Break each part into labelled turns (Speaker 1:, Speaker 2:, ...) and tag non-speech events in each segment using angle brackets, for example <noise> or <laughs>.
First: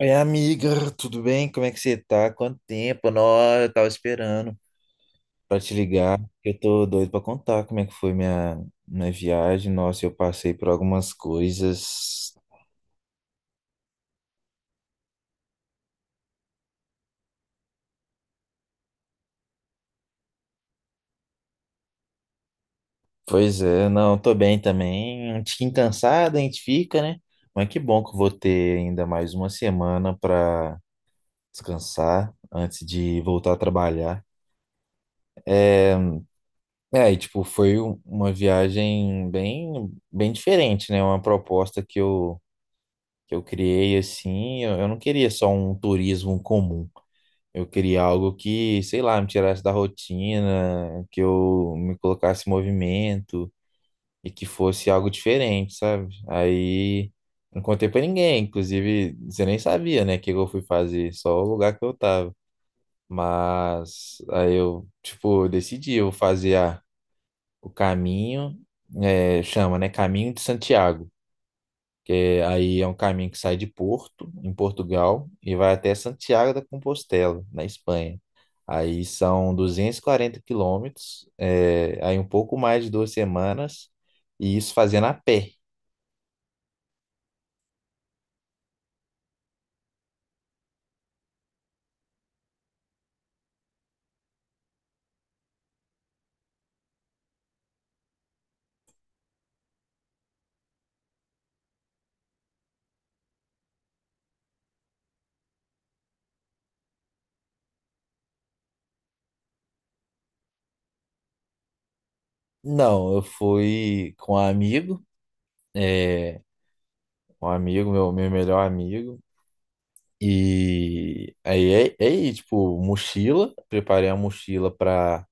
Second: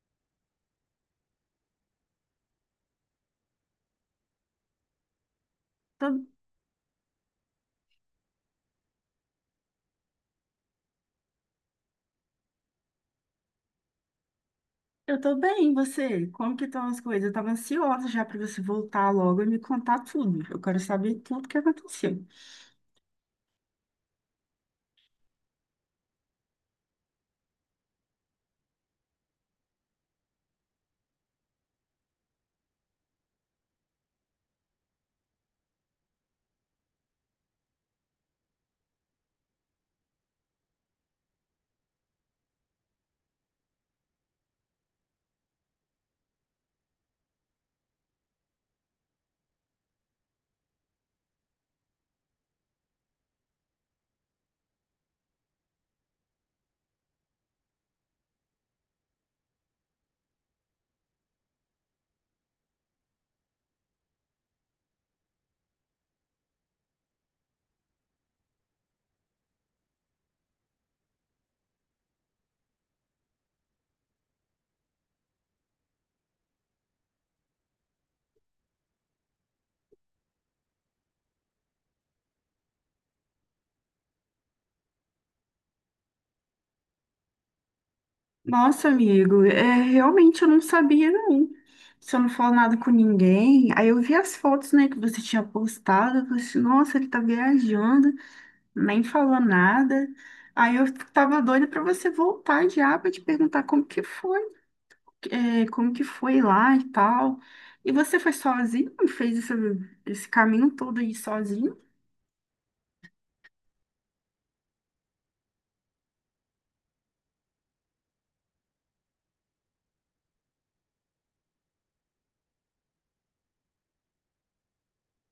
Speaker 1: Oi, amiga, tudo bem? Como é que você tá? Quanto tempo? Nossa, eu tava esperando pra te ligar.
Speaker 2: Tô-
Speaker 1: Eu tô doido pra contar como é que foi minha viagem. Nossa, eu passei por algumas coisas.
Speaker 2: eu tô bem, e você? Como que estão as coisas? Eu tava ansiosa já para você voltar logo e me contar tudo. Eu quero saber tudo que aconteceu.
Speaker 1: Pois é, não, tô bem também. Um tiquinho cansado, a gente fica, né? Mas que bom que eu vou ter ainda mais uma semana pra descansar antes de voltar a trabalhar. É, é, e tipo, foi uma viagem bem, bem diferente, né? Uma proposta que eu criei assim, eu não queria só um turismo comum. Eu queria algo que, sei lá, me tirasse da rotina, que eu me colocasse em movimento e que fosse algo diferente, sabe? Aí não contei pra ninguém, inclusive você nem sabia, né, o que eu fui fazer, só o lugar que eu tava. Mas aí eu, tipo, decidi, eu vou fazer o caminho, é, chama, né, Caminho de Santiago que aí é um caminho que sai de Porto, em Portugal, e vai até Santiago da Compostela, na Espanha. Aí são 240 km, é, aí um pouco mais de 2 semanas, e isso fazendo a pé.
Speaker 2: Nossa, amigo, é, realmente eu não sabia, não. Você não falou nada com ninguém. Aí eu vi as fotos, né, que você tinha postado. Eu falei assim, nossa, ele tá viajando, nem falou nada. Aí eu tava doida para você voltar já para te perguntar como que foi. É, como que foi lá e tal. E você foi sozinho e fez esse caminho todo aí sozinho?
Speaker 1: Não, eu fui com um amigo, é, um amigo, meu melhor amigo, e aí tipo, mochila, preparei a mochila para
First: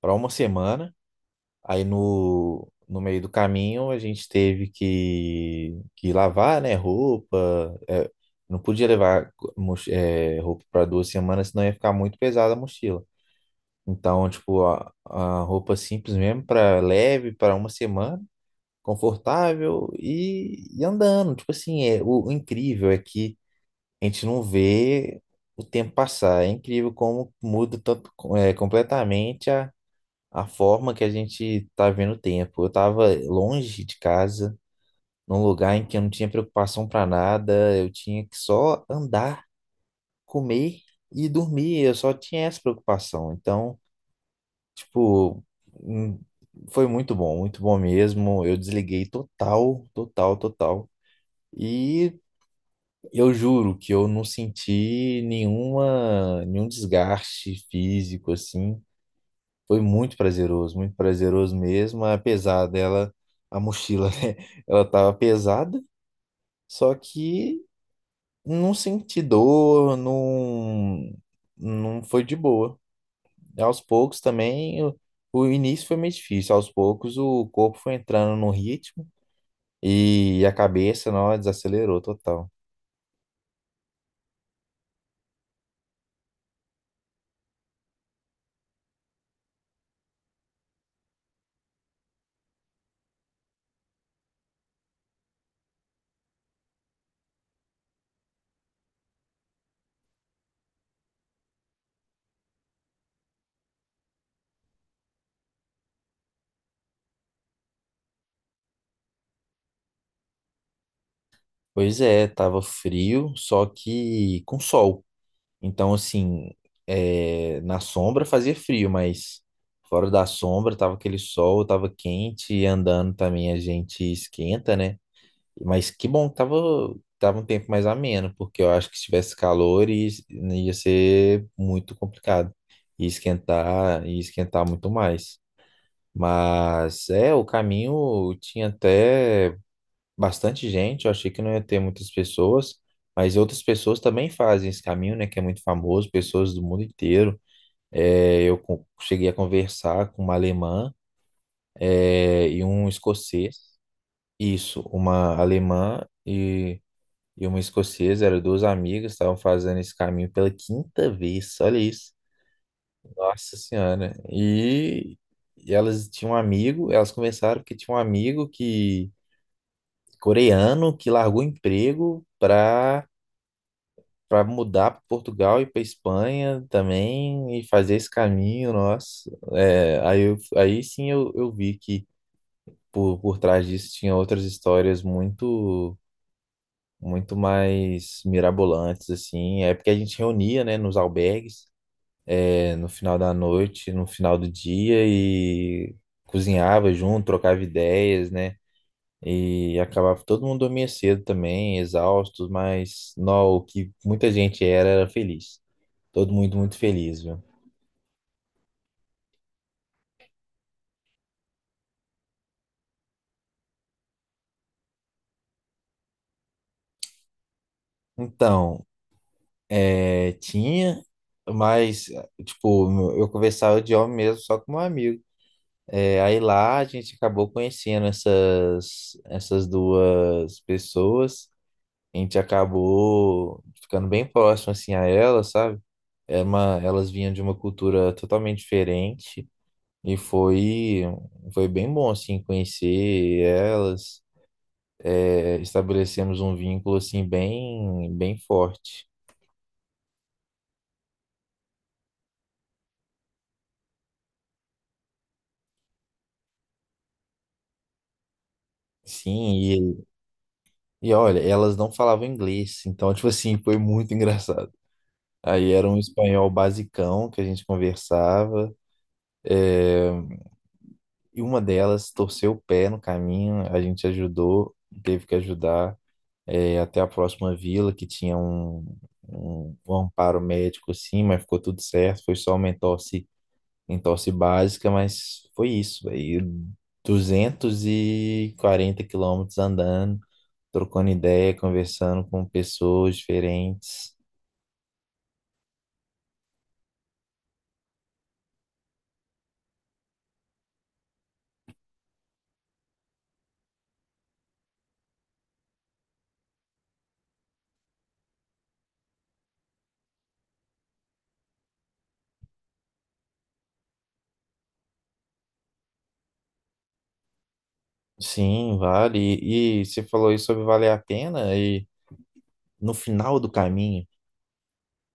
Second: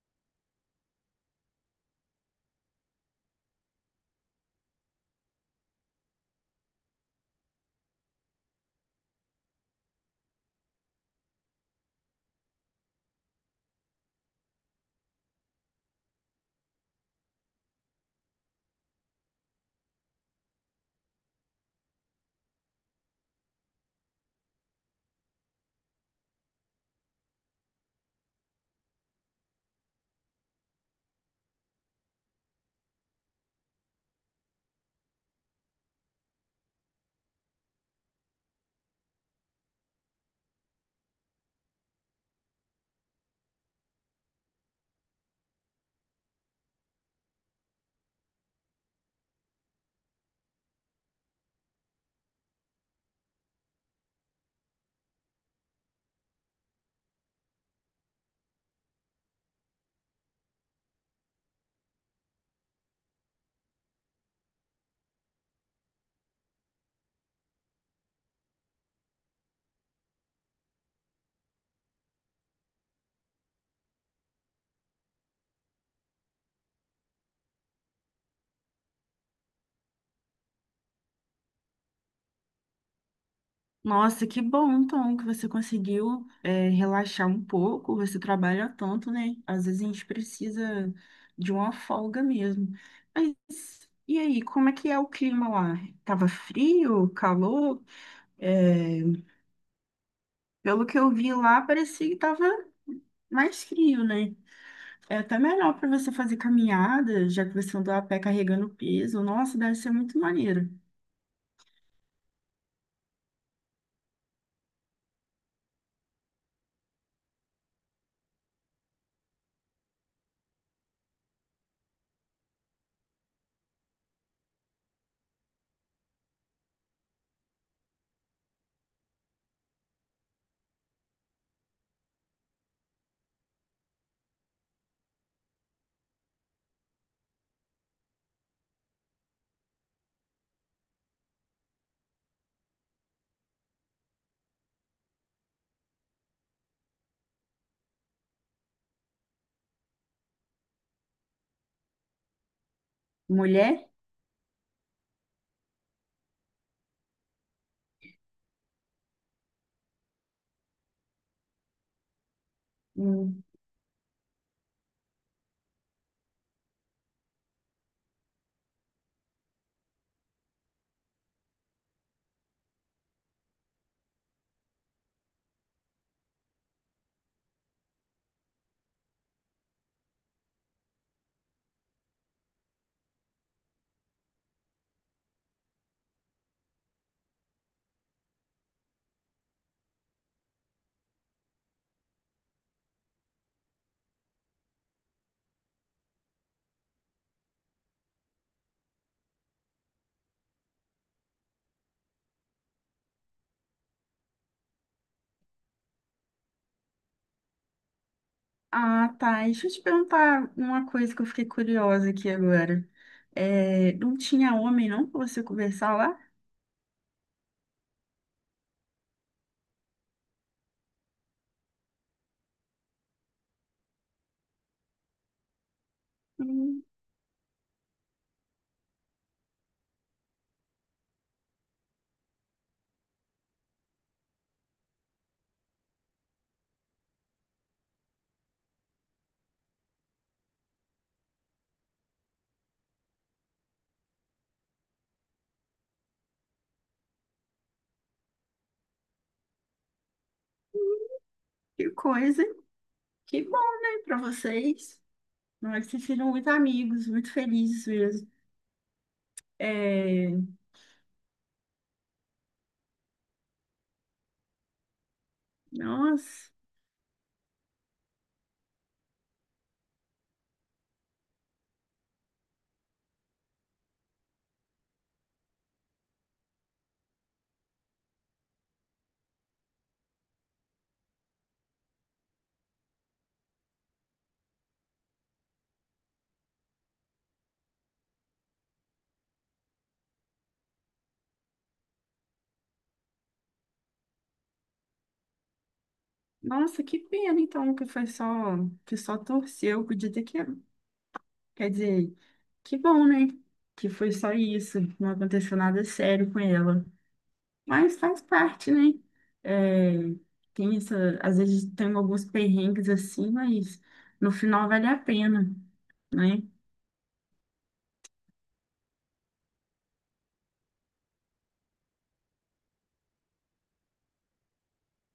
Speaker 1: para uma semana. Aí no meio do caminho a gente teve que lavar, né, roupa. É, não podia levar roupa para 2 semanas, senão ia ficar muito pesada a mochila. Então, tipo, a roupa simples mesmo, para leve, para uma semana, confortável e andando. Tipo assim, é, o incrível é que a gente não vê o tempo passar. É incrível como muda tanto, é, completamente a forma que a gente tá vendo o tempo. Eu tava longe de casa, num lugar em que eu não tinha preocupação para nada, eu tinha que só andar, comer e dormir, eu só tinha essa preocupação. Então, tipo, hum, foi muito bom mesmo. Eu desliguei total, total, total. E eu juro que eu não senti nenhuma, nenhum desgaste físico assim. Foi muito prazeroso mesmo, apesar dela, a mochila, <laughs> né? Ela tava pesada, só que não senti dor, não, não foi de boa. Aos poucos também, o início foi meio difícil, aos poucos o corpo foi entrando no ritmo e a cabeça, não, desacelerou total.
Speaker 2: Nossa, que bom, então, que você conseguiu, é, relaxar um pouco. Você trabalha tanto, né? Às vezes a gente precisa de uma folga mesmo. Mas e aí, como é que é o clima lá? Tava frio, calor? É, pelo que eu vi lá, parecia que tava mais frio, né? É até melhor para você fazer caminhada, já que você andou a pé carregando peso. Nossa, deve ser muito maneiro.
Speaker 1: Pois é, tava frio, só que com sol. Então, assim, é, na sombra fazia frio, mas fora da sombra tava aquele sol, tava quente e andando também a gente esquenta, né? Mas que bom que tava um tempo mais ameno, porque eu acho que se tivesse calor ia ser muito complicado. Ia esquentar muito mais. Mas é, o caminho tinha até bastante gente, eu achei que não ia ter muitas pessoas, mas outras pessoas também fazem esse caminho, né, que é muito famoso, pessoas do mundo inteiro. É, eu cheguei a conversar com uma alemã, é, e um escocês,
Speaker 2: Mulher?
Speaker 1: isso, uma alemã e uma escocesa, eram duas amigas, estavam fazendo esse caminho pela quinta vez, olha isso,
Speaker 2: Hum.
Speaker 1: nossa senhora. E... E elas tinham um amigo, elas começaram porque tinha um amigo que coreano que largou o emprego para mudar para Portugal e para Espanha também e fazer esse caminho, nossa. É, aí, aí sim eu vi que por trás disso tinha outras histórias muito muito mais mirabolantes assim. É porque a gente reunia, né, nos albergues, é, no final da noite, no final do dia e cozinhava junto, trocava ideias, né? E acabava todo mundo dormia cedo também, exaustos, mas não, o que muita gente era feliz. Todo mundo muito feliz, viu?
Speaker 2: Ah, tá. Deixa eu te perguntar uma coisa que eu fiquei curiosa aqui agora. É, não tinha homem, não, para você conversar lá?
Speaker 1: Então, é, tinha, mas, tipo, eu conversava de homem mesmo, só com um amigo. É, aí lá
Speaker 2: Hum,
Speaker 1: a gente acabou conhecendo essas duas pessoas. A gente acabou ficando bem próximo, assim, a elas, sabe? Era uma, elas vinham de uma cultura totalmente diferente e foi, foi bem bom, assim, conhecer elas. É, estabelecemos um vínculo, assim, bem, bem forte.
Speaker 2: que coisa. Que bom, né, para vocês. Não, nós se viram muito amigos, muito felizes mesmo.
Speaker 1: Sim,
Speaker 2: É,
Speaker 1: e olha, elas não falavam inglês, então, tipo assim, foi muito <laughs> engraçado. Aí era um espanhol
Speaker 2: nossa,
Speaker 1: basicão que a gente conversava, é, e uma delas torceu o pé no caminho, a gente ajudou, teve que ajudar, é, até a próxima vila, que tinha um amparo médico, assim, mas ficou tudo certo, foi só uma entorse, entorse básica, mas foi isso, aí 240 km andando, trocando ideia, conversando com pessoas diferentes.
Speaker 2: nossa, que pena, então, que foi só, que só torceu. Podia ter que... Quer dizer, que bom, né? Que foi só isso, não aconteceu nada sério com ela. Mas faz parte, né? É, tem essa, às vezes tem alguns perrengues assim, mas no final vale a pena, né?
Speaker 1: Sim, vale. E você falou isso sobre valer a pena e no final do caminho,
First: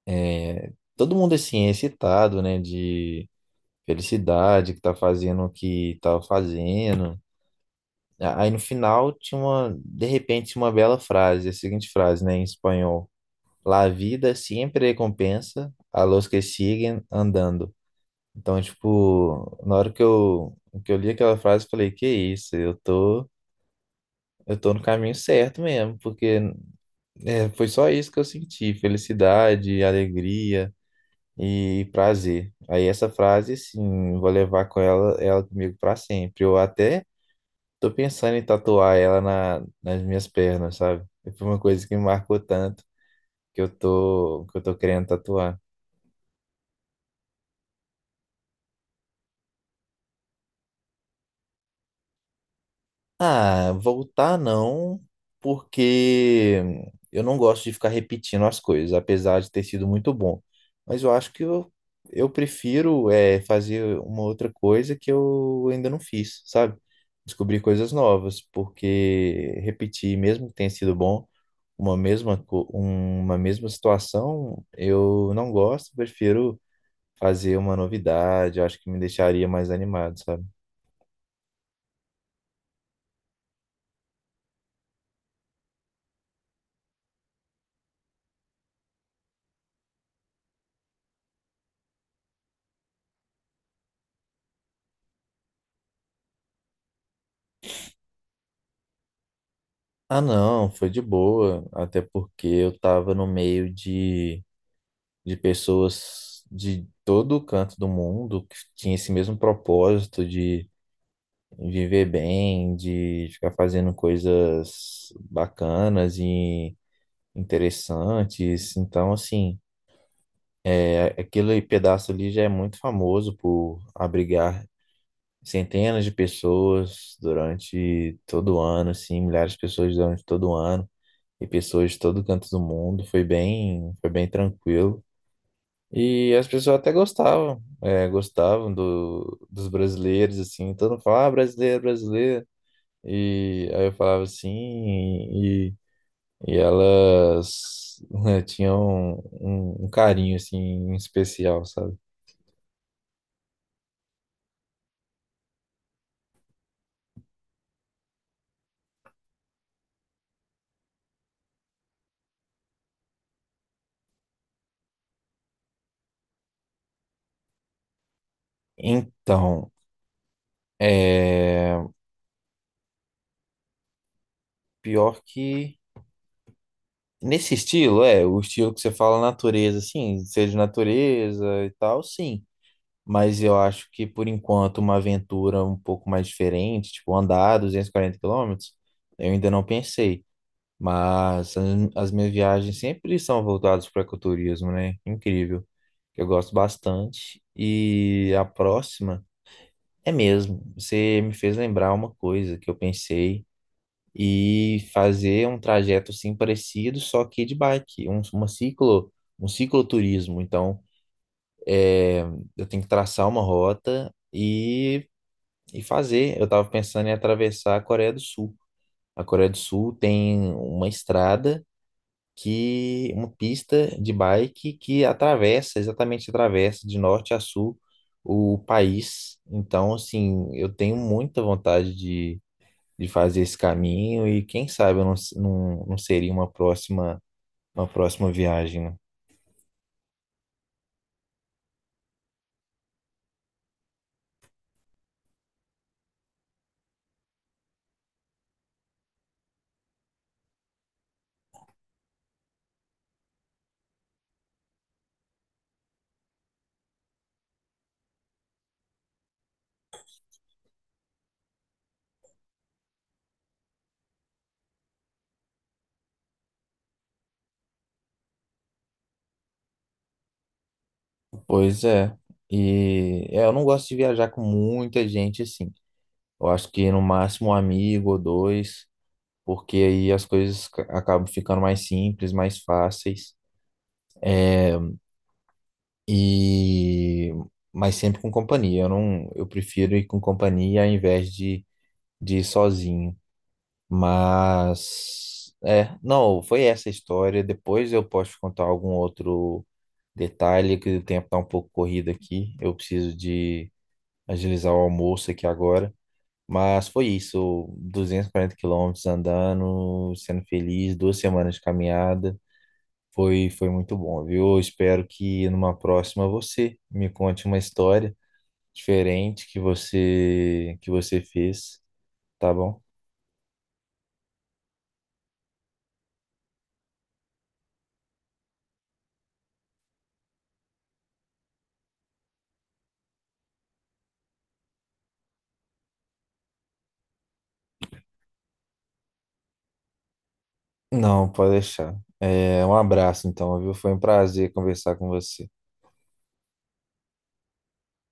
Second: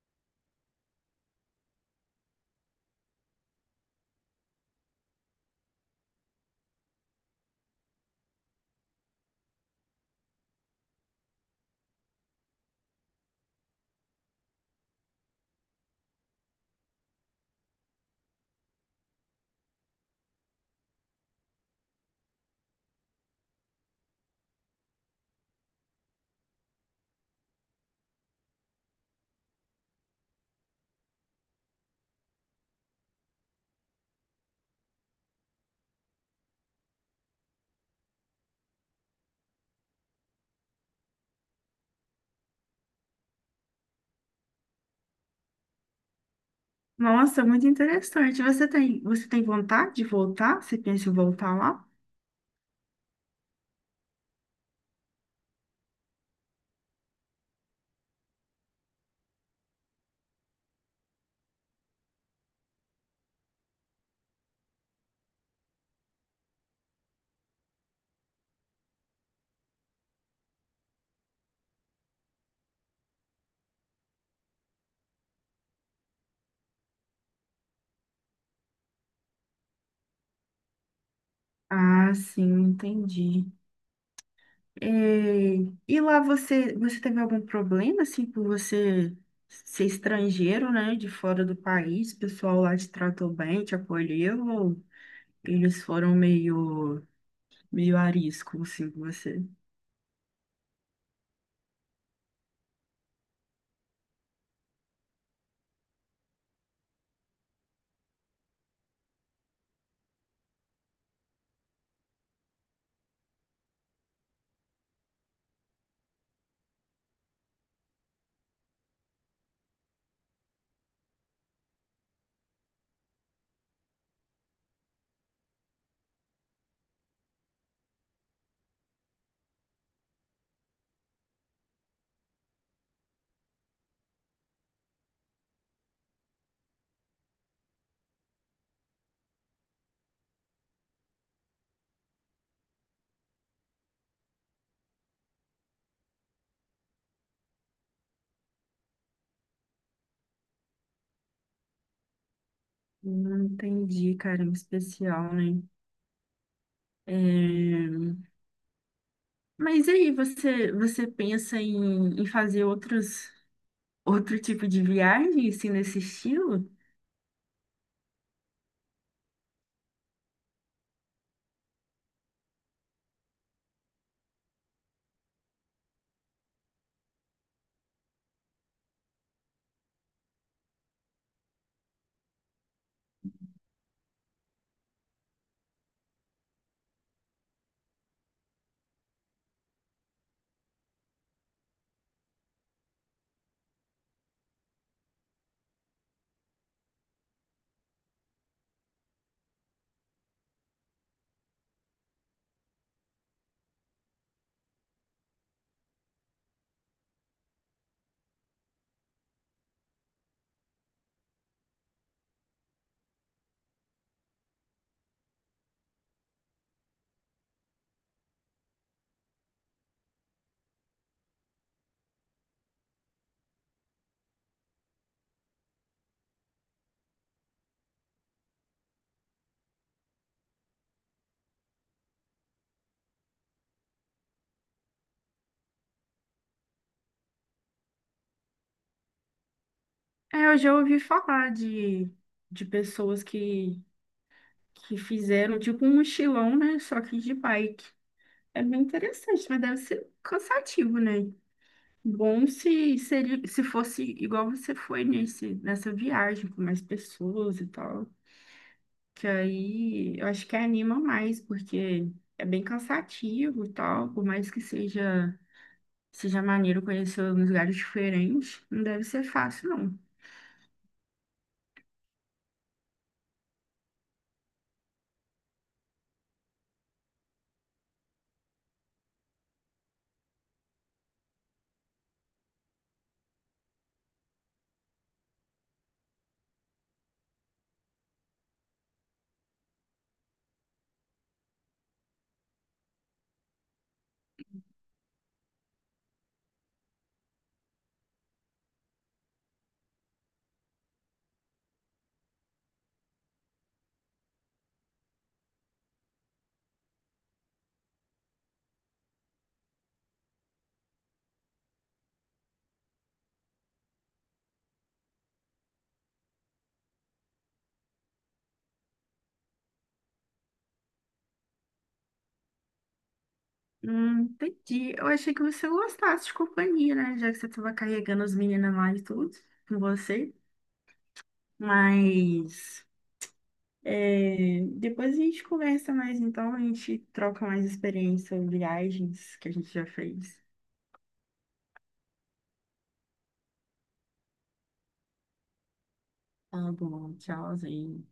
Speaker 1: é, todo mundo é assim é excitado, né, de felicidade que tá fazendo o que tá fazendo. Aí no final tinha uma, de repente, tinha uma bela frase, a seguinte frase, né, em espanhol: La vida siempre recompensa a los que siguen andando. Então, tipo, na hora que eu li aquela frase, eu falei, que isso, eu tô no caminho certo mesmo, porque é, foi só isso que eu senti, felicidade, alegria e prazer. Aí essa frase, assim, eu vou levar com ela, ela comigo pra sempre. Eu até tô pensando em tatuar ela nas minhas pernas, sabe? Foi uma coisa que me marcou tanto que eu tô querendo tatuar.
Speaker 2: Nossa, muito interessante. Você tem vontade de voltar? Você pensa em voltar lá?
Speaker 1: Ah, voltar não, porque eu não gosto de ficar repetindo as coisas, apesar de ter sido muito bom. Mas eu acho que eu prefiro é, fazer uma outra coisa que eu ainda não fiz, sabe? Descobrir coisas novas, porque repetir, mesmo que tenha sido bom, uma mesma, uma mesma situação, eu não gosto, prefiro fazer uma novidade, eu acho que me deixaria mais animado, sabe?
Speaker 2: Ah, sim, entendi. É, e lá você teve algum problema, assim, por você ser estrangeiro, né, de fora do país? O pessoal lá te tratou bem, te acolheu, ou eles foram meio arisco, assim, com você?
Speaker 1: Ah, não, foi de boa, até porque eu tava no meio de pessoas de todo o canto do mundo que tinha esse mesmo propósito de viver bem, de ficar fazendo coisas bacanas e interessantes. Então, assim, é, aquele pedaço ali já é muito famoso por abrigar centenas de pessoas durante todo o ano, assim, milhares de pessoas durante todo o ano, e pessoas de todo canto do mundo. Foi bem tranquilo. E as pessoas até gostavam, é, gostavam dos brasileiros, assim. Todo mundo falava, ah, brasileiro, brasileiro. E aí eu falava assim, e elas né, tinham um carinho, assim, especial, sabe?
Speaker 2: Não entendi, cara, em especial, né? É, mas e aí, você pensa em, em fazer outro tipo de viagem, assim, nesse estilo?
Speaker 1: Então, é, pior que nesse estilo, é, o estilo que você fala natureza, assim, ser de natureza e tal, sim. Mas eu acho que, por enquanto, uma aventura um pouco mais diferente, tipo andar 240 km, eu ainda não pensei. Mas as minhas viagens sempre são voltadas para ecoturismo, né? Incrível. Eu gosto bastante. E a próxima é mesmo. Você me fez lembrar uma coisa que eu pensei e fazer um trajeto assim parecido, só que de bike, um, uma ciclo, um cicloturismo. Então, é, eu tenho que traçar uma rota e fazer. Eu estava pensando em atravessar a Coreia do Sul. A Coreia do Sul tem uma estrada que, uma pista de bike que atravessa, exatamente atravessa de norte a sul o país. Então, assim, eu tenho muita vontade de fazer esse caminho e quem sabe eu não, não, não seria uma próxima viagem, né?
Speaker 2: É, eu já ouvi falar de pessoas que fizeram tipo um mochilão, né? Só que de bike. É bem interessante, mas deve ser cansativo, né? Bom se seria, se fosse igual você foi nessa viagem com mais pessoas e tal. Que aí eu acho que anima mais, porque é bem cansativo e tal, por mais que seja maneiro conhecer uns lugares diferentes, não deve ser fácil, não.
Speaker 1: Pois é. E é, eu não gosto de viajar com muita gente assim. Eu acho que no máximo um amigo ou dois, porque aí as coisas acabam ficando mais simples, mais fáceis e mas sempre com companhia. Eu não, eu prefiro ir com companhia ao invés de ir sozinho. Mas é, não, foi essa a história. Depois eu posso te contar algum outro detalhe que o tempo tá um pouco corrido aqui. Eu preciso de agilizar o almoço aqui agora. Mas foi isso, 240 km andando, sendo feliz, 2 semanas de caminhada. Foi, foi muito bom, viu? Eu espero que numa próxima você me conte uma história diferente que você fez, tá bom?
Speaker 2: Entendi. Eu achei que você gostasse de companhia, né? Já que você estava carregando as meninas lá e tudo com você. Mas é, depois a gente conversa mais, então a gente troca mais experiência, viagens que a gente já fez.
Speaker 1: Não, pode deixar. É, um abraço então, viu? Foi um prazer conversar com você.
Speaker 2: Tá bom, tchauzinho.